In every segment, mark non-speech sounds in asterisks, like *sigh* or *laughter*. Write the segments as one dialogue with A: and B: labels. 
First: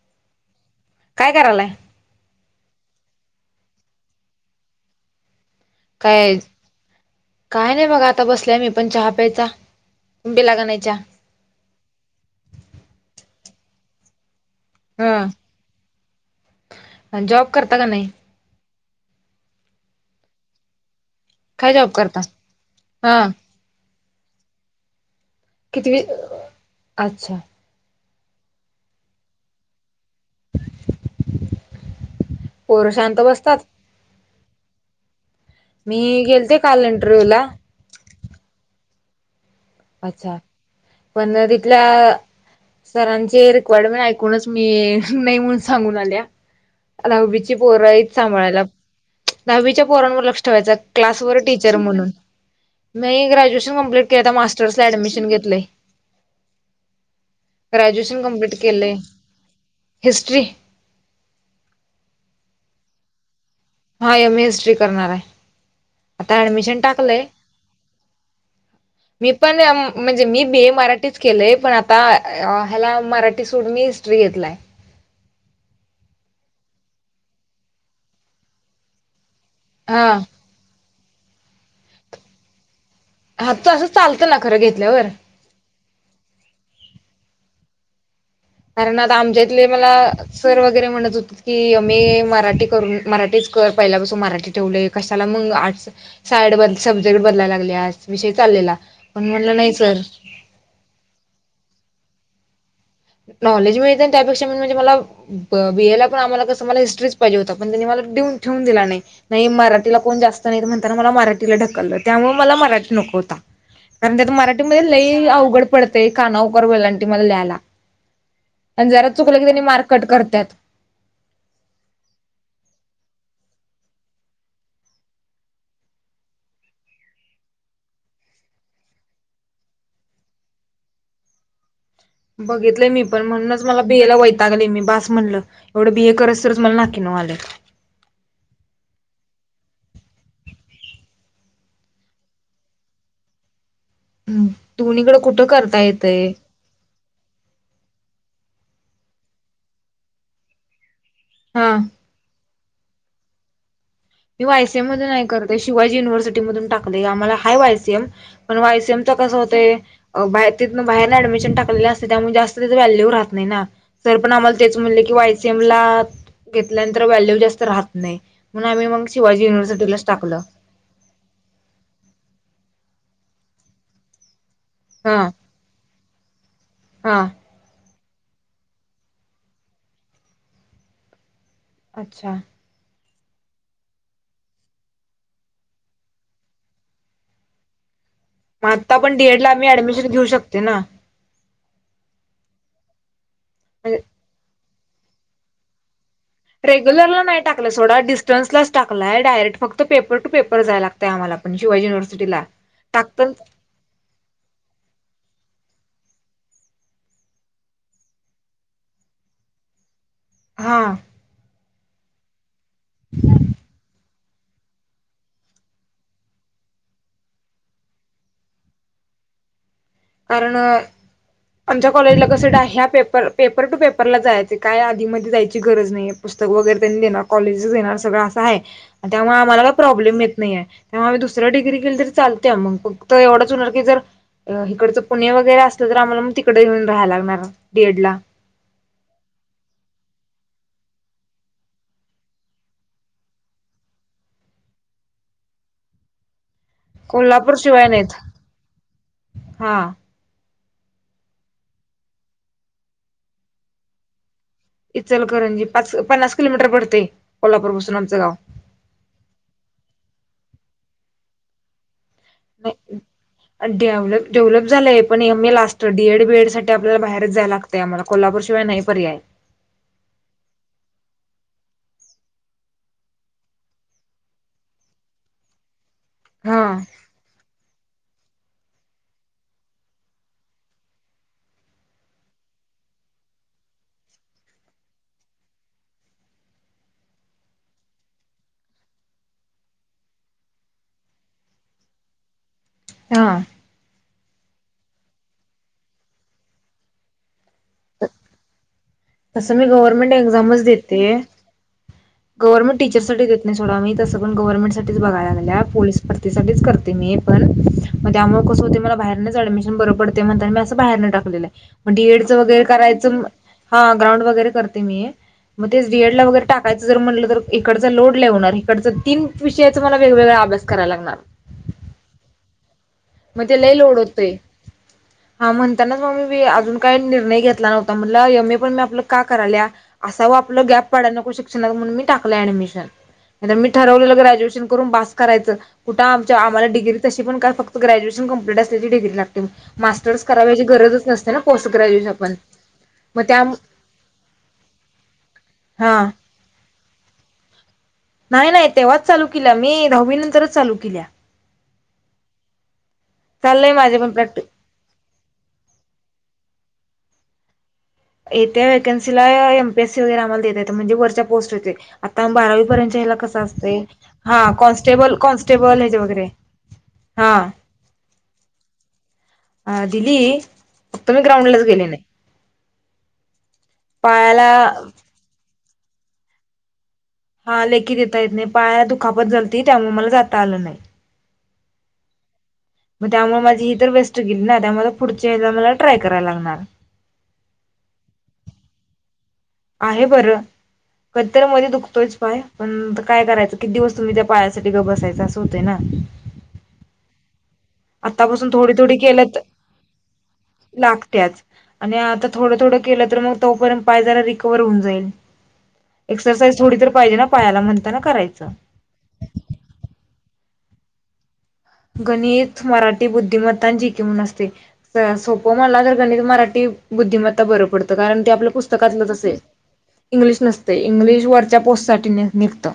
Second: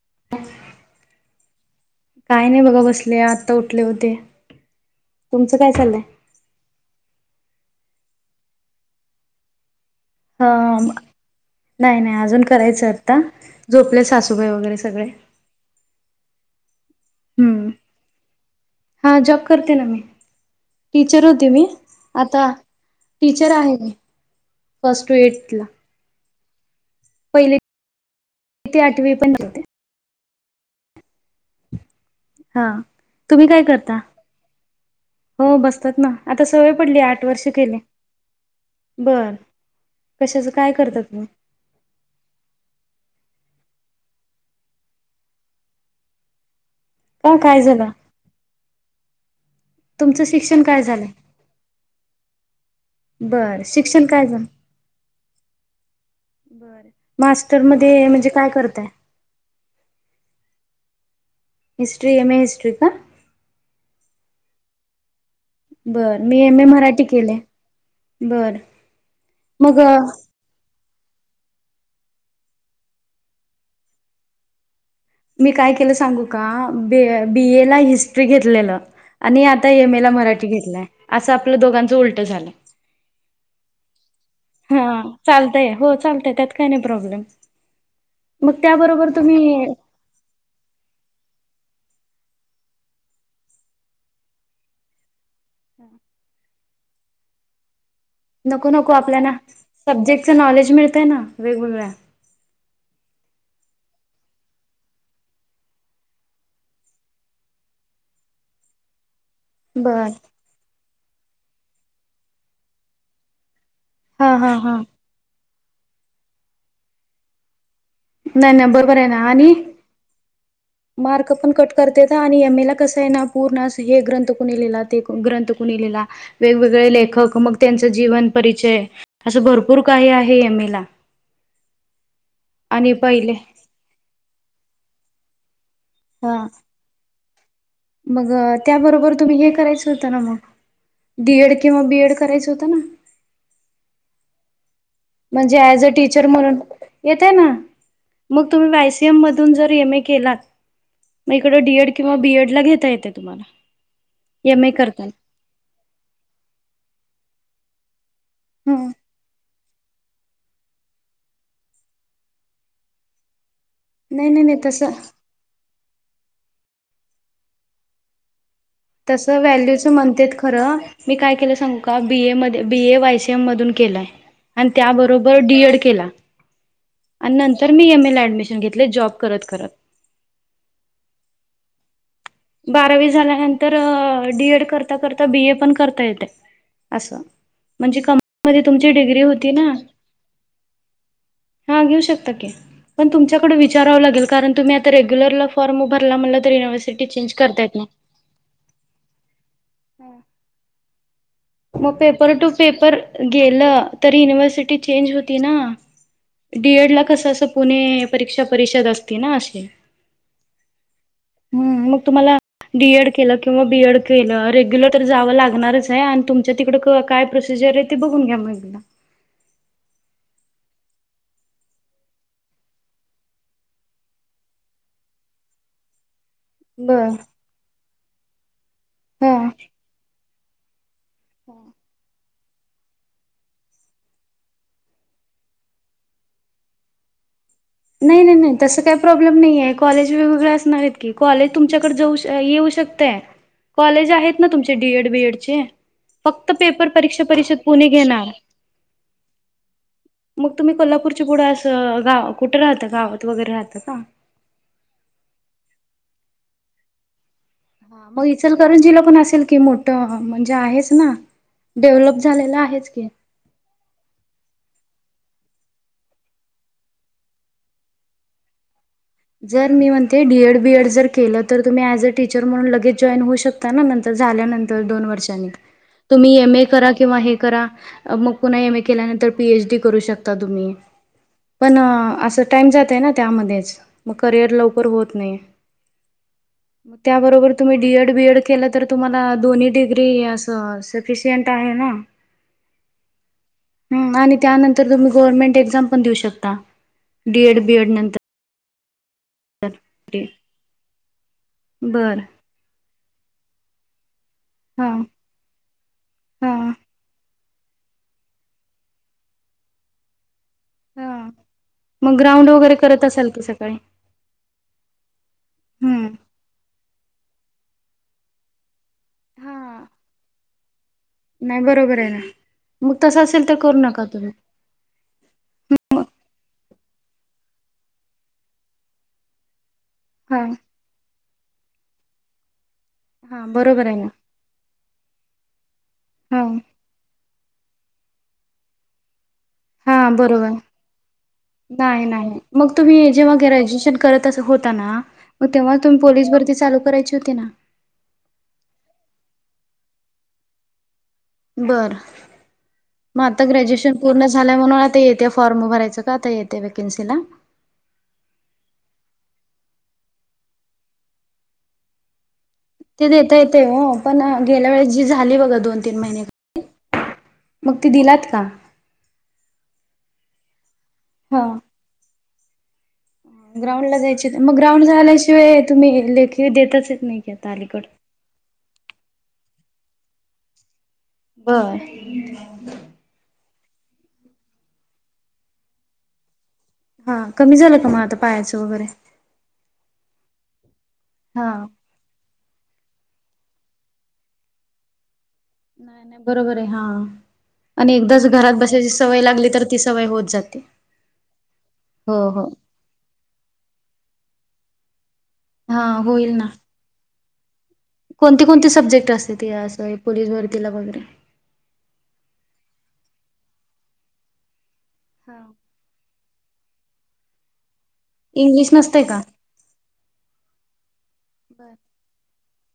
A: ् *inaudible*
B: काय करायलाय
A: काय नाही बघा बसले आता उठले होते. तुमचं काय चाललंय.
B: काय काय नाही बघ आता बसलाय मी पण चहा प्यायचा. तुम्ही
A: ह
B: पिला का नाही
A: अं नाही नाही अजून करायचं आता झोपले सासू व्हय वगैरे सगळे.
B: अ जॉब
A: हम्म
B: करता का नाही
A: हा जॉब करते ना मी. टीचर होती मी
B: काय जॉब करता?
A: आता
B: हा
A: टीचर आहे मी फस्ट टू एट. ला
B: कितवी.. अच्छा.
A: तेथे आठवे पण न्हते. हा
B: पोरं शांत
A: तुम्ही
B: बसतात?
A: काय करता. हो बसतात ना,
B: मी
A: आता
B: गेलते
A: सवय
B: काल
A: पडली आठ
B: इंटरव्ह्यू ला
A: वर्ष केले. बर.
B: अच्छा,
A: कशाच काय करता तुम्ही?
B: पण तिथल्या सरां... हे रिक्वायरमेंट ऐकूनच मी नाही म्हणून सांगून आल्या.
A: का
B: लहबीची
A: काय झालं
B: पोरईच सांभाळायला. दहावीच्या पोरांवर
A: तुमचं
B: लक्ष
A: शिक्षण
B: ठेवायच,
A: काय झालंय?
B: क्लासवर टीचर म्हणून. म
A: बरं
B: ग्रॅज्युएशन
A: शिक्षण
B: कंमप्लीट
A: काय
B: केलं
A: झालं?
B: मास्टर्स ला ऍडमिशन घेतलं.
A: बर, मास्टर मध्ये म्हणजे काय
B: कंप्लीट
A: करताय.
B: केलंय history.
A: History M A history का.
B: हाय मी हिस्ट्री करणार आहे.
A: बर
B: आता
A: मी एम ए
B: ऍडमिशन
A: मराठी
B: टाकलंय.
A: केले बर
B: मी पण अं
A: मग
B: म्हणजे मी बीए मराठी... तेच केलंय पण आता ह्याला मराठी सोडून मी हिस्ट्री घेतलाय.
A: मी काय केलं सांगू का बी -बी ए ला हिस्ट्री घेतलेलं. आणि आता यम
B: हा
A: एला मराठी घेतलाय असं आपलं दोघांचं उलट झालंय.
B: हा त असं चाल...
A: हा चालतय, हो चालतय त्यात काय नाही प्रॉब्लेम. मग
B: कारण
A: त्याबरोबर
B: आता
A: तुम्ही
B: आमच्यातले मला सर वगैरे म्हणत होत कीमे... मराठी करून मराठीच कर पहिल्यापासून मराठी ठेवलंय कशाला मग आर्ट सायड ब... सब्जेक्ट बदलायला लागलेस...
A: नको नको आपल्याला सब्जेक्टच नॉलेज मिळतय ना वेगवेगळ्या.
B: नॉलेज मिळते त्यापेक्षा मेन म्हणजे मला बीएला पण आम्हाला कसं मला हिस्ट्रीच पाहिजे होता पण त्यांनी मला... देऊन ठेवून दिला नाही. नाही मराठीला
A: बर
B: कोण जास्त नाहीतं म्हणताना मला मराठीला ढकललं त्यामुळे मला मराठी नको होता कारण त्यात
A: हा हा हा
B: मराठीमध्ये लई अवघड पडतंय काना, उकार, वेलांटी मला ल्यायला
A: नाही नाही
B: आणि
A: बरोबर आहे
B: जरा
A: ना
B: चुकलं की
A: आणि
B: त्यनी मार्क कट करत्यात
A: मार्क पण कट करतेेतं आणि एमएला कसं आहे ना पूर्ण अस हे ग्रंथ कुणी लिहिला ते कु ग्रंथ कुणी लिहिलेला वेगवेगळे लेखक मग त्यांच जीवन परिचय असं भरपूर काही आहे एमएला
B: बघितलंय मी पण म्हणूनच मला बीए ला वैतागले मी बास म्हणलं एवढं बीए
A: हा
B: करुसतरचं मला नाकीनव आलंय
A: मग त्याबरोबर तुम्ही हे करायचं होतं ना मग डीएड किंवा बीएड करायचं होतं ना
B: दोन्हीकडे कुठं
A: म्हणजे
B: करता
A: ऍज अ टीचर
B: येतंय
A: म्हणून येतंय ना मग तुम्ही वायसीएम मधून जर एमए केलात मग इकड
B: हा.
A: डीएड किंवा बीएड ला घेता येत्यात तुम्हाला
B: मी
A: एम ए
B: वायसीएम मध्ये नाही
A: करताना
B: करतेय शिवाजी युनिव्हर्सिटी मधून टाकलयं आम्हाला हाय वायसीएम पण
A: ह
B: वायसीएमच कसं होतंय अ बाहेर तिथन बाहेरनं ऍडमिशन टाकलेलं असते त्यामुळे जास्त तिथं व्हॅल्यू राहत नाही ना सर
A: नाही
B: पण
A: नाही नाही
B: आम्हाला तेच
A: तसं
B: म्हणले की वायसीएम ला घेतल्यानंतर व्हॅल्यू जास्त राहत नाही, म्हणून आम्ही मग
A: तसं
B: शिवाजी
A: व्हॅल्यूच
B: युनिव्हर्सिटीलाच
A: म्हणतेत
B: टाकलं
A: खरं मी काय केलं सांगू का बीए म बीए वायसीएम मधून केलाय आणि
B: हा
A: त्याबरोबर डीएड केला
B: हा
A: आणि नंतर मी एमए ला ऍडमिशन घेतलंय जॉब करत करत
B: अच्छा
A: बारावी झाल्यानंतर अ डीएड करता करता बीए पण करता येतंय अस म्हणजे कं मध्ये
B: मग
A: तुमची
B: आता पण
A: डिग्री
B: डीएड ला
A: होती
B: आम्ही
A: ना
B: ऍडमिशन घेऊ शकते ना
A: हा घेऊ शकता की पण तुमच्याकडे विचारावं लागेल कारण तुम्ही आता रेग्युलर ला फॉर्म भरला म्हटला तरी युनिव्हर्सिटी
B: लर ला
A: चेंज
B: नाही
A: करता
B: टाकलं
A: येत
B: सोडा डिस्टन्सलाच टाकलाय डायरेक्ट फक्त पेपर टू पेपर जाया लागतंय आम्हाला पण शिवाजी
A: मग पेपर
B: युनिव्हर्सिटीला
A: टू पेपर
B: टाकत
A: गेलं तर युनिव्हर्सिटी चेंज होती ना हा डीएड ला कसं असं पुणे परीक्षा परिषद असती ना असे
B: हा
A: हम्म मग तुम्हाला डीएड केलं किंवा बीएड केलं रेग्युलर तर जावं लागणारच आहे आणि तुमच्या तिकडं क काय प्रोसिजर आहे ती बघून घ्या मग एकदा
B: कारण आमच्या कॉलेजला कसंय ना ह्या पेपरला पेपर टू पेपरला जायचे काय आधीमधी जायची गरज नाहीये पुस्तक वगैरे त्यांनी
A: बर
B: देणार कॉलेजेचं देणार सगळं असं हाय आणि त्यामुळे
A: हा
B: आम्हाला काही प्रॉब्लेम येत नाहीेये त्यामुळं आम्ही दुसरी डिग्री केली तरी चालत्या मंग फक्त एवढंच होणार की जर अ हि तिकडचं पुणे वगैरे असलं तर आम्हाला मग तिकडे येऊन राहायला लागणार डीएड ला
A: नाही नाही नाही तस काही प्रॉब्लेम नाही आहे कॉलेज वेगवेगळे असणार आहेत की कॉलेज तुमच्याकडे जाऊ श येऊ शकतंय कॉलेज आहेत ना तुमचे डीएड बीएड चे फक् क्त पेपर परीक्षा
B: कोल्हापूर
A: परिषद
B: शिवाय
A: पुणे
B: नाहीत
A: घेणार
B: हा
A: मग तुम्ही कोल्हापूरच्या पुढं अस गाव कुठं राहता गावात वगैरे राहता का?
B: इचलकरंजी पाच पन्नास किलोमीटर पडतंय
A: मग इचलकरंजीला पण असेल की मोठं हा म्हणजे आहेच ना डेव्हलप झालेला
B: हो
A: आहेच की.
B: डेव्हलप डेव्हलप झालंय पण एमए ला स्ट डीएड बीएड साठी आपल्याला बाहेरचं जायला लागतंय आम्हाला कोल्हापूरशिवाय नाही पर्याय.
A: जर मी म्हणते डीएड बीएड जर केलंत तर तुम्ही ऍज अ टीचर म्हणून लगेच जॉईन होऊ शकता ना नंतर झाल्यानंतर दोन वर्षांनी तुम्ही
B: हा
A: एमए करा किंवा हे करा मग पुन्हा एमए केल्यानंतर पीएचडी करू शकता तुम्ही पण असं टाइम जात आहे ना त्यामध्येच मग करिअर लवकर होत नाही
B: ह
A: मग त्याबरोबर तुम्ही डीएड बीएड केलं तर तुम्हाला दोन्ही डिग्री असं सफिशियंट आहे ना
B: हा
A: ह आणि त्यानंतर तुम्ही गव्हर्नमेंट एक्झाम पण देऊ शकता डीएड बीएड नंतर
B: असं मी गव्हर्नमेंट एक्झामच देते
A: बर
B: गव्हर्नमेंट टीचर साठी देत नाही थोडा मी तसं पण
A: हा
B: गव्हर्नमेंटसाठीच बघायला गेल्या पोलीस
A: हा
B: भरतीसाठीठीच करते मी पण मग त्यामुळे कसं होते मला बाहेरचऍडमिशन बरं पडते म्हणी बाहेर
A: हा
B: टाकलेलं मग डीएड
A: ग्राउंड
B: वगैरे
A: करत
B: करायचं
A: असाल की सकाळी
B: हा ग्राउंड वगैरे करते मी मग तेच
A: हम्म
B: डीएड ला वगैरे टाकायचं जर म्हटलं तर इकडचा लोड लाेवणार इकडचं *unintelligible* तीन विषयाचं
A: हा
B: मला वेगवेगळा आभस
A: नाही बरोबर आहे ना मग तसं
B: मग
A: असेल तर
B: त्यालाही
A: करू
B: लोड
A: नका तुम्ही
B: होतय हा म्हणताना म अजून काही निर्णय घेतला नव्हता म्हण यम ए पण मी आपलं का करायल्या *unintelligible* असा व
A: हा
B: आपलं गॅप पडाला नको शिक्षणात म्हणून मी टाकला
A: हा
B: ऍडमिशन मी
A: बरोबर आहे ना
B: ठरवलेलं ग्रॅज्युएशन करून पास करायचं कुठं आमच्या
A: हा
B: आम्हाला डिग्री तशी पण काय फक्त गॅज्युशन कंप्ट असल्या डिग ला
A: हा
B: मास्टर्स
A: बरोबर
B: कराची गरजच नसते ना पोस्ट
A: नाही
B: ग्रॅज्युएश पण
A: नाही
B: म त्या
A: होग तेव्हा
B: हा
A: तम पोलीस भरती चालू करायची होती ना *unintelligible*
B: नाही नाही तेव्हाच चालू केला मी दहावी नंतरच चालू केल्या
A: बरं मग आता
B: चाललंय
A: ग्रॅज्युएशन
B: माझे पण
A: पूर्ण
B: प्रॅक्टिस
A: झाल्या म्हणून आता येते फॉर्म उभरायचं का आता येते वेकन्सीला
B: येत्या व्हॅकन्सीला एमपीएससी वगैरे आम्हाला दता येत म्हणजे वरच्या पोस्ट होते आता बारावी
A: ते
B: क
A: देता येते हो पण
B: ह
A: गेल्या वेळेस जी
B: क
A: झाली
B: कन्टेल
A: बघा दोन तीन महिने
B: वरे *unintelligible*
A: मग ते दिलात का
B: अ दिली फक्त मी
A: हा
B: ग्राउंडलाच गेली नाही
A: ग्राउंड ला जायचे
B: पायाला
A: मग ग्राउंड झाल्याशिवाय तुम्ही लेखी देतच
B: हा लेखित येता येत नाही पायाला दुखापत जलती त्यामुळे मला जाता आलं नाही *inaudible*
A: बर
B: मग त्यामुळे माझी ही तर वेस्ट गेली ना त्यामुळे पुढच्या मला ट्राय करायला लागणार
A: हा कमी झालं का मग आता पायाचं वगैरे
B: आहे बरं कतर
A: हा
B: मध्ये दुखतोयच बाय पण काय करायचं किती दिवस तुम्ही त्या पायाण्यासाठी ग बसायचं *unintelligible*
A: नाही नाही बरोबर आहे हा आणि एकदाच
B: आतापासून
A: घरात
B: थोडी
A: बसायची
B: थोडी
A: सवय
B: केलं
A: लागली तर ती सवय *unintelligible*
B: लागत्याच आणि
A: हो
B: आता
A: हो
B: थोडं थोडं केलं तर मग तोपर्यंत पायला रिकवर होऊन
A: हा
B: *unintelligible* एर थोडी तर पाजे पायाला म्हण *unintelligible*
A: कोणती कोणते सब्जेक्ट असते असं पोलीस भरतीला वगैरे
B: गणित मराठी बुद्धिमत्ता जी क म्हणून असते सोपं म्हणाला तर गणित मराठी बुद्धिमत्ता बर पडत कारण ते आपल्या
A: इंग्लिश नसते
B: पुस्तकातलंच
A: का
B: असे इंग्लिश नस इंग्लिश वरच्या पोस्ट साठी निघत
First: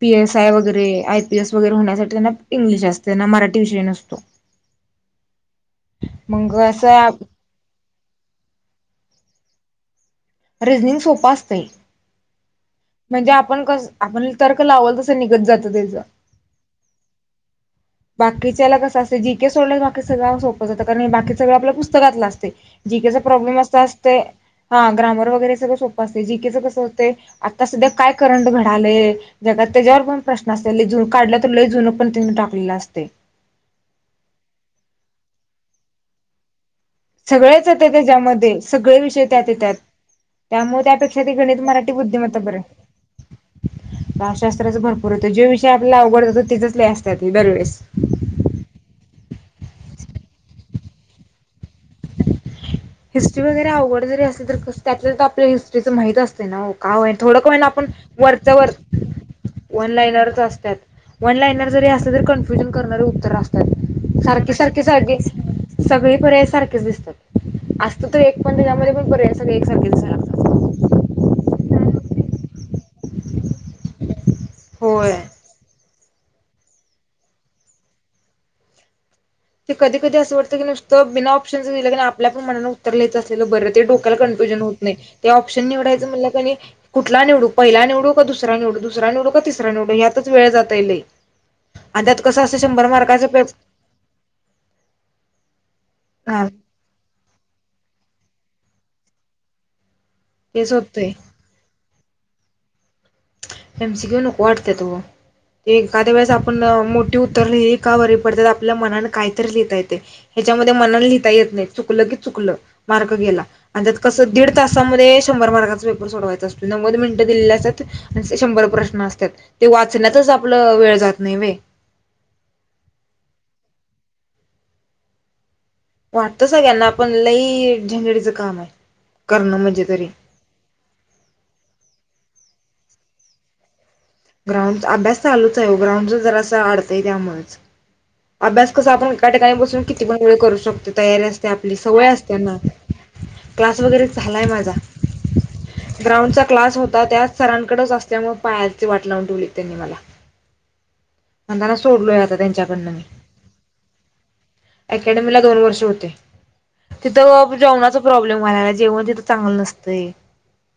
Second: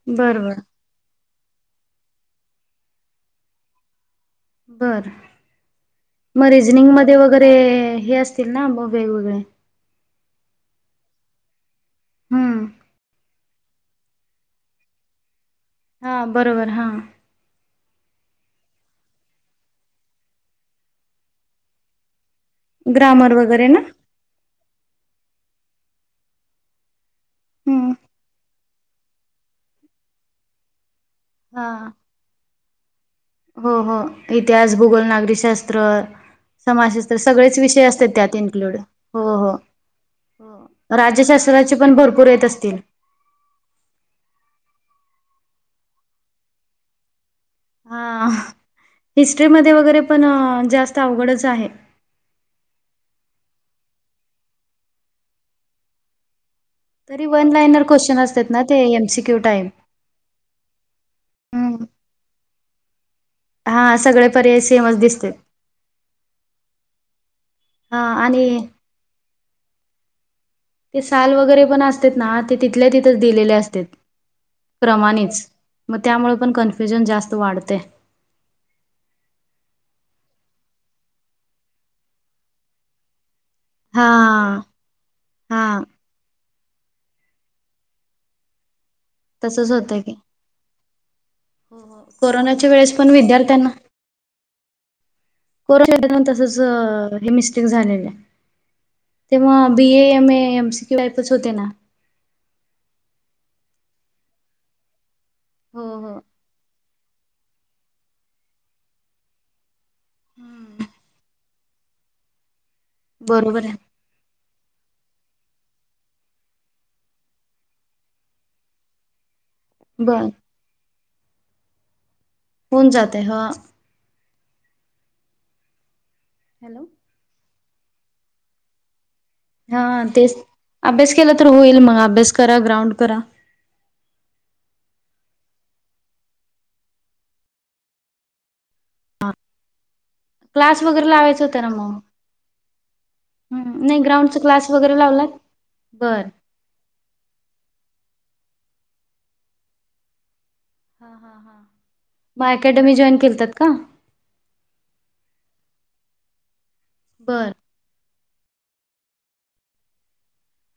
B: पीएस
A: बर
B: आय
A: बर
B: वगैरे आयपीएस वगैरे होण्यासाठी त्यां इंग्लिश असते त्यांना मराठी विषयी नसतो
A: बर मग रिजनिंग मध्ये वगैरे हे असतील ना म वेगवेगळे
B: रिझनिंग सोपं असत
A: हम्म
B: म्हणजे आप आप तर्क लावल तस निघत जात
A: हा बरोबर हा
B: बाकीच्या कं असते जी केे सोडयच बाकी सगं सोपच होत कारणी बाकी सगं आपल्या पुस्तकातलं असं े
A: ग्रामर
B: प्रॉब्लेम
A: वगैरे
B: अस
A: ना
B: असते हा ग्रामर वगरे सगळं सोपं अस जीेच कस अस *unintelligible* आता सध्या
A: हम्म.
B: काय करंट घडालेय जगात त्याच्यावर पण प्रश्न असे
A: ह हो हो इतिहास भूगोल नागरी शस्त्र
B: सगळेच येत त्याच्यामध्ये सगळे
A: हो
B: विषय त्यात
A: हो.
B: येतात त्यामुळे त्यापेक्षा ते गणित
A: राज्यशास्त्राचे
B: मराठी
A: पण भरपूर
B: बुद्धिमत्ता
A: येत
B: बर
A: असतील
B: आहे भावशास्त्राच भरपूरच तर जे विषय आपल्याला अवघड जातो तिचच नाही असतात ते दरवेेळेस
A: हा. हिस्ट्रीमध्ये वगैरे पण जास्त अवघडच आहे
B: हिस्ट्री वगैरे आवघड जरी असेल तर त्यातलं तर आपल्या हिस्ट्रीचं माहित असते ना का होय
A: तरी
B: थोडंक
A: वन
B: होई ना
A: लाईनर
B: आपण
A: क्वेश्चन असतात
B: वरच्या
A: ना
B: वर
A: ते एमसीक्यू टाईप
B: वन लाईनरच असतात वन लाईन जरी असलं तरी कन्फ्युजन करणार तात
A: हा सगळे
B: सारखे
A: पर्याय
B: सारखे
A: सेमच
B: जागे
A: दिसतात
B: सगळे बऱ्यासारखेच दिसतात
A: हा
B: असत तर एक पण
A: आणि
B: दिनामध्ये पण बऱ्या सारख्या एकसारखे दिसायला लागात
A: ते साल वगैरे पण असत ना ते तिथल्या तिथेच दिलेले असत
B: होय
A: क्रमानेच मग त्यामुळे पण कन्फ्युजन जास्त वाढते
B: ते कधी कधी असं वात की नुसतंिना ऑप्शनचसेलं आपल्याण मनाला उतर ल्यायच असं र ते
A: हा
B: डोक्याला कनफ्युजन होत नाही ते
A: हा
B: ऑप्शन निवडायचं म्ह कुठला निवडू पहिला निवडू का दुसरा निवडू दुसरा निवडू का तिसरा
A: तसच
B: निवडू
A: होतं की
B: यातच वेळ जाताईलय
A: हो हो
B: आतात कसं असं
A: कोरोनाच्या
B: शंभर
A: वेळेस पण
B: मार्काचं पेप
A: विद्यार्थ्यांना को
B: हा
A: तसच हे मिस्टेक झालेले तेव्हा बी ए म ए
B: तेच
A: एमसी की
B: होतंय
A: वाईपच होते ना
B: एमसी क्यू नको वाटत त ते
A: हो
B: काद्या
A: हो
B: वेळेस आपण मो उतरलेली का बरी पडतात आपल्या मनाला कायतरी लिहिता येते हच्यामध्ये मनान लिहिता येत नाही च क च मार
A: बरोबर आहे
B: त मध्ये शंभर मार्काचा पेपर सोडवायचा असतो नव्वद मिनिटं दिले असतात आणि शंभर प्रश्न असतात ते
A: बर
B: वाचण्यातच आपलं वेळ जात नाही व्हय.
A: होऊन जाते हा.
B: वाटत
A: हॅलो
B: सगळ्यांना आपण लही झेंगडीच काम हाय.
A: हा तेच अभ्यास केला तर होईल मग अभ्यास करा ग्राउंड करा.
B: ग्राउंड अभ्यास चालूच आहे ग्राउंड जर अस अडतय त्यामुळेच अभ्यास कसं आपण एका ठिकाणी बसून किती पण वेळ करू
A: क्लास
B: शकतो
A: वगैरे
B: तयारी
A: लावायचा
B: असते
A: होता ना
B: आपली
A: मग
B: सवय असतेना. क्लास
A: हम्म नाही
B: वगैरे
A: ग्राउंडचा
B: झालाय
A: क्लास
B: माझा.
A: वगैरे लावलात? बर.
B: ग्राउंडचा क्लास होता त्यात सरांकडच असल्यामुळे पायाची वाट लावून ठेवली त्यांनी मला.
A: हा हा हा.
B: पणताना सोडलोय आता
A: मग
B: त्यांच्याकडनं
A: अकॅडमी
B: मी.
A: जॉईन केलतात का?
B: अकॅडमीला दोन वर्ष होते.
A: बर.
B: तिथं जेवणाचा प्रॉब्लेम व्हायला लाग ला जेवण तिथं चांगलं नसतंय.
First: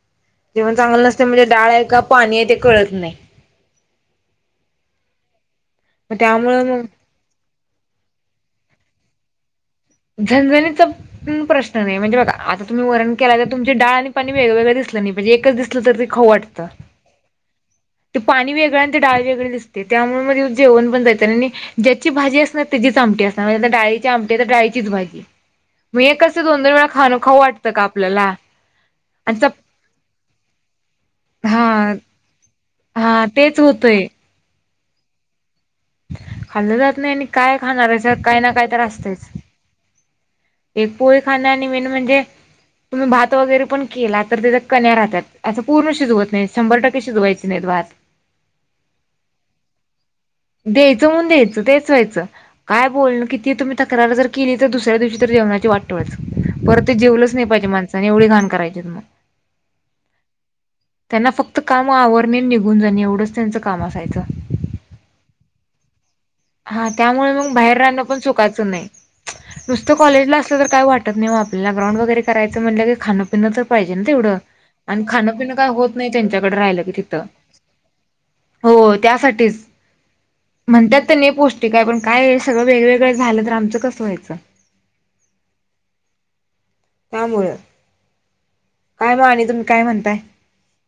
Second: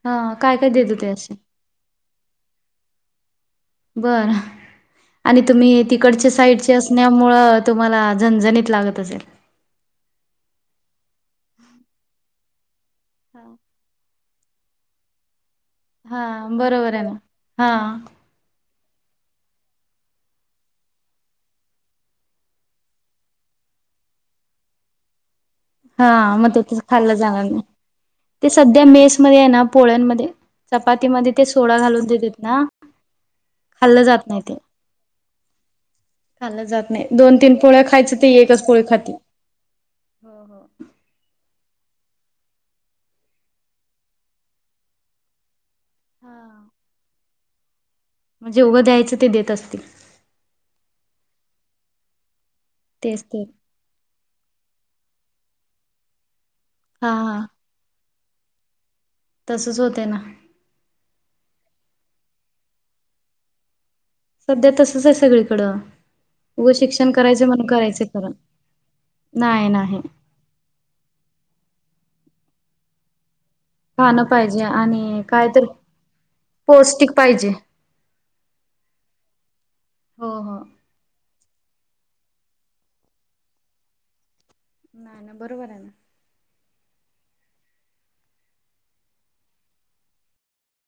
A: हा काय काय
B: जेवण
A: देत
B: चांगलं
A: होते
B: नसते
A: असे?
B: म्हणजे डाळ आहे का पाणी आहे ते कळत नाही.
A: बरं आणि तुम्ही
B: मग
A: तिकडचे
B: त्यामुळे
A: साईडचे
B: मग
A: असण्यामु तुम्हाला झणझणीत लागत असेल.
B: झनझणीचा प्रश्न नाही म्हणजे बघा आता तुम्ही वरण केला तर तुमची डाळ आणि पण वेगळा वेगळं दिसलं नाय पायजे, एकच दिसलं तर तें
A: हा
B: खाऊ वाटत.
A: बरोबर आहे ना. हा
B: डाळी वगरे दिसते त्यामुळे म जेवण पण जाय आणि ज्याची भाजी असणार त्याची आमट अस म्ह डाळी त्याची आमटी आनी डाळीचीच भाजी.
A: हा
B: हे कसं
A: मग
B: दोन दोन
A: त
B: वेळा
A: खाल्लं
B: खाणं खाऊ
A: जाणार नाही
B: वाटतं का आपल्याला
A: ते सध्या मेस
B: आणि
A: मध्ये आहे ना
B: चप
A: पोळ्यांमध्ये.. चपातीमध्ये ते
B: हा
A: सोडा घालून देतेत ना
B: हा तेच
A: खाल्लं
B: होतंय
A: जात नाही ते. खालं
B: खाल्लं
A: जात नाही
B: आणि
A: दोन तीन
B: काय
A: पोळ्या
B: खाणार
A: खायच
B: आहे
A: ते
B: काय ना
A: एकच
B: काय तर
A: पोळ खाती.
B: असतंच एक पोळी खा मेन म्हजे तुम्ही भात वैगरे पण केला तर, त्याच्या कन्या राहत्यात पूर्ण शिजवत नाही शंभर टके शिजुवायची नाही भात.
A: जे उघं द्यायचं ते देत असतील.
B: द्येयचं म्हून द्येयचं तेच व्हायचं. काय
A: तेच
B: बोलण
A: ते.
B: किती तुम्ही तक्रार जर केली तर दुसऱ्या दिवशी तर जेवणाची वाटोळच. परत ते
A: हा
B: जेवलंच
A: हा
B: नई पाहिजे माणसाने एवढी घाण करायचीत मग.
A: तसच होतय ना.
B: त् काम आवरणे निघून जाणे एवढंच त्यांचं काम असायचं.
A: सध्या तसंचाय सगळीकडं. उगं
B: हां
A: शिक्षण
B: त्यामुळे
A: करायचं
B: मग
A: म्हणून
B: बाहेर राहणं
A: करायचं
B: पण
A: खरं
B: सुखाचं नइ.
A: नाही
B: नुसतं
A: नाही.
B: कॉलेजला असलं तर काय वाटत नाईओ आपल्याला ग्राउंड वगैरे करायचं म्हंणलकी खाण पिणतर पाहिजेन
A: खाणं
B: तेवढं
A: पाहिजे
B: अन
A: आणि
B: खाणपिण
A: तर
B: काय होत नइ त्यांच्याकडे राहिलं की
A: पौष्टिक
B: तिथं.
A: पाहिजे
B: हो त्यासाठीच
A: हो हो.
B: म्हनत्यात किनइ पौष्टिकाय पण काय सगळं वेगवेगळं झालंतर आमचं कस व्हायचं?
A: नायना बरोबरायना.
B: त्यामुळ कायम आणि तुमी काय म्हणताय?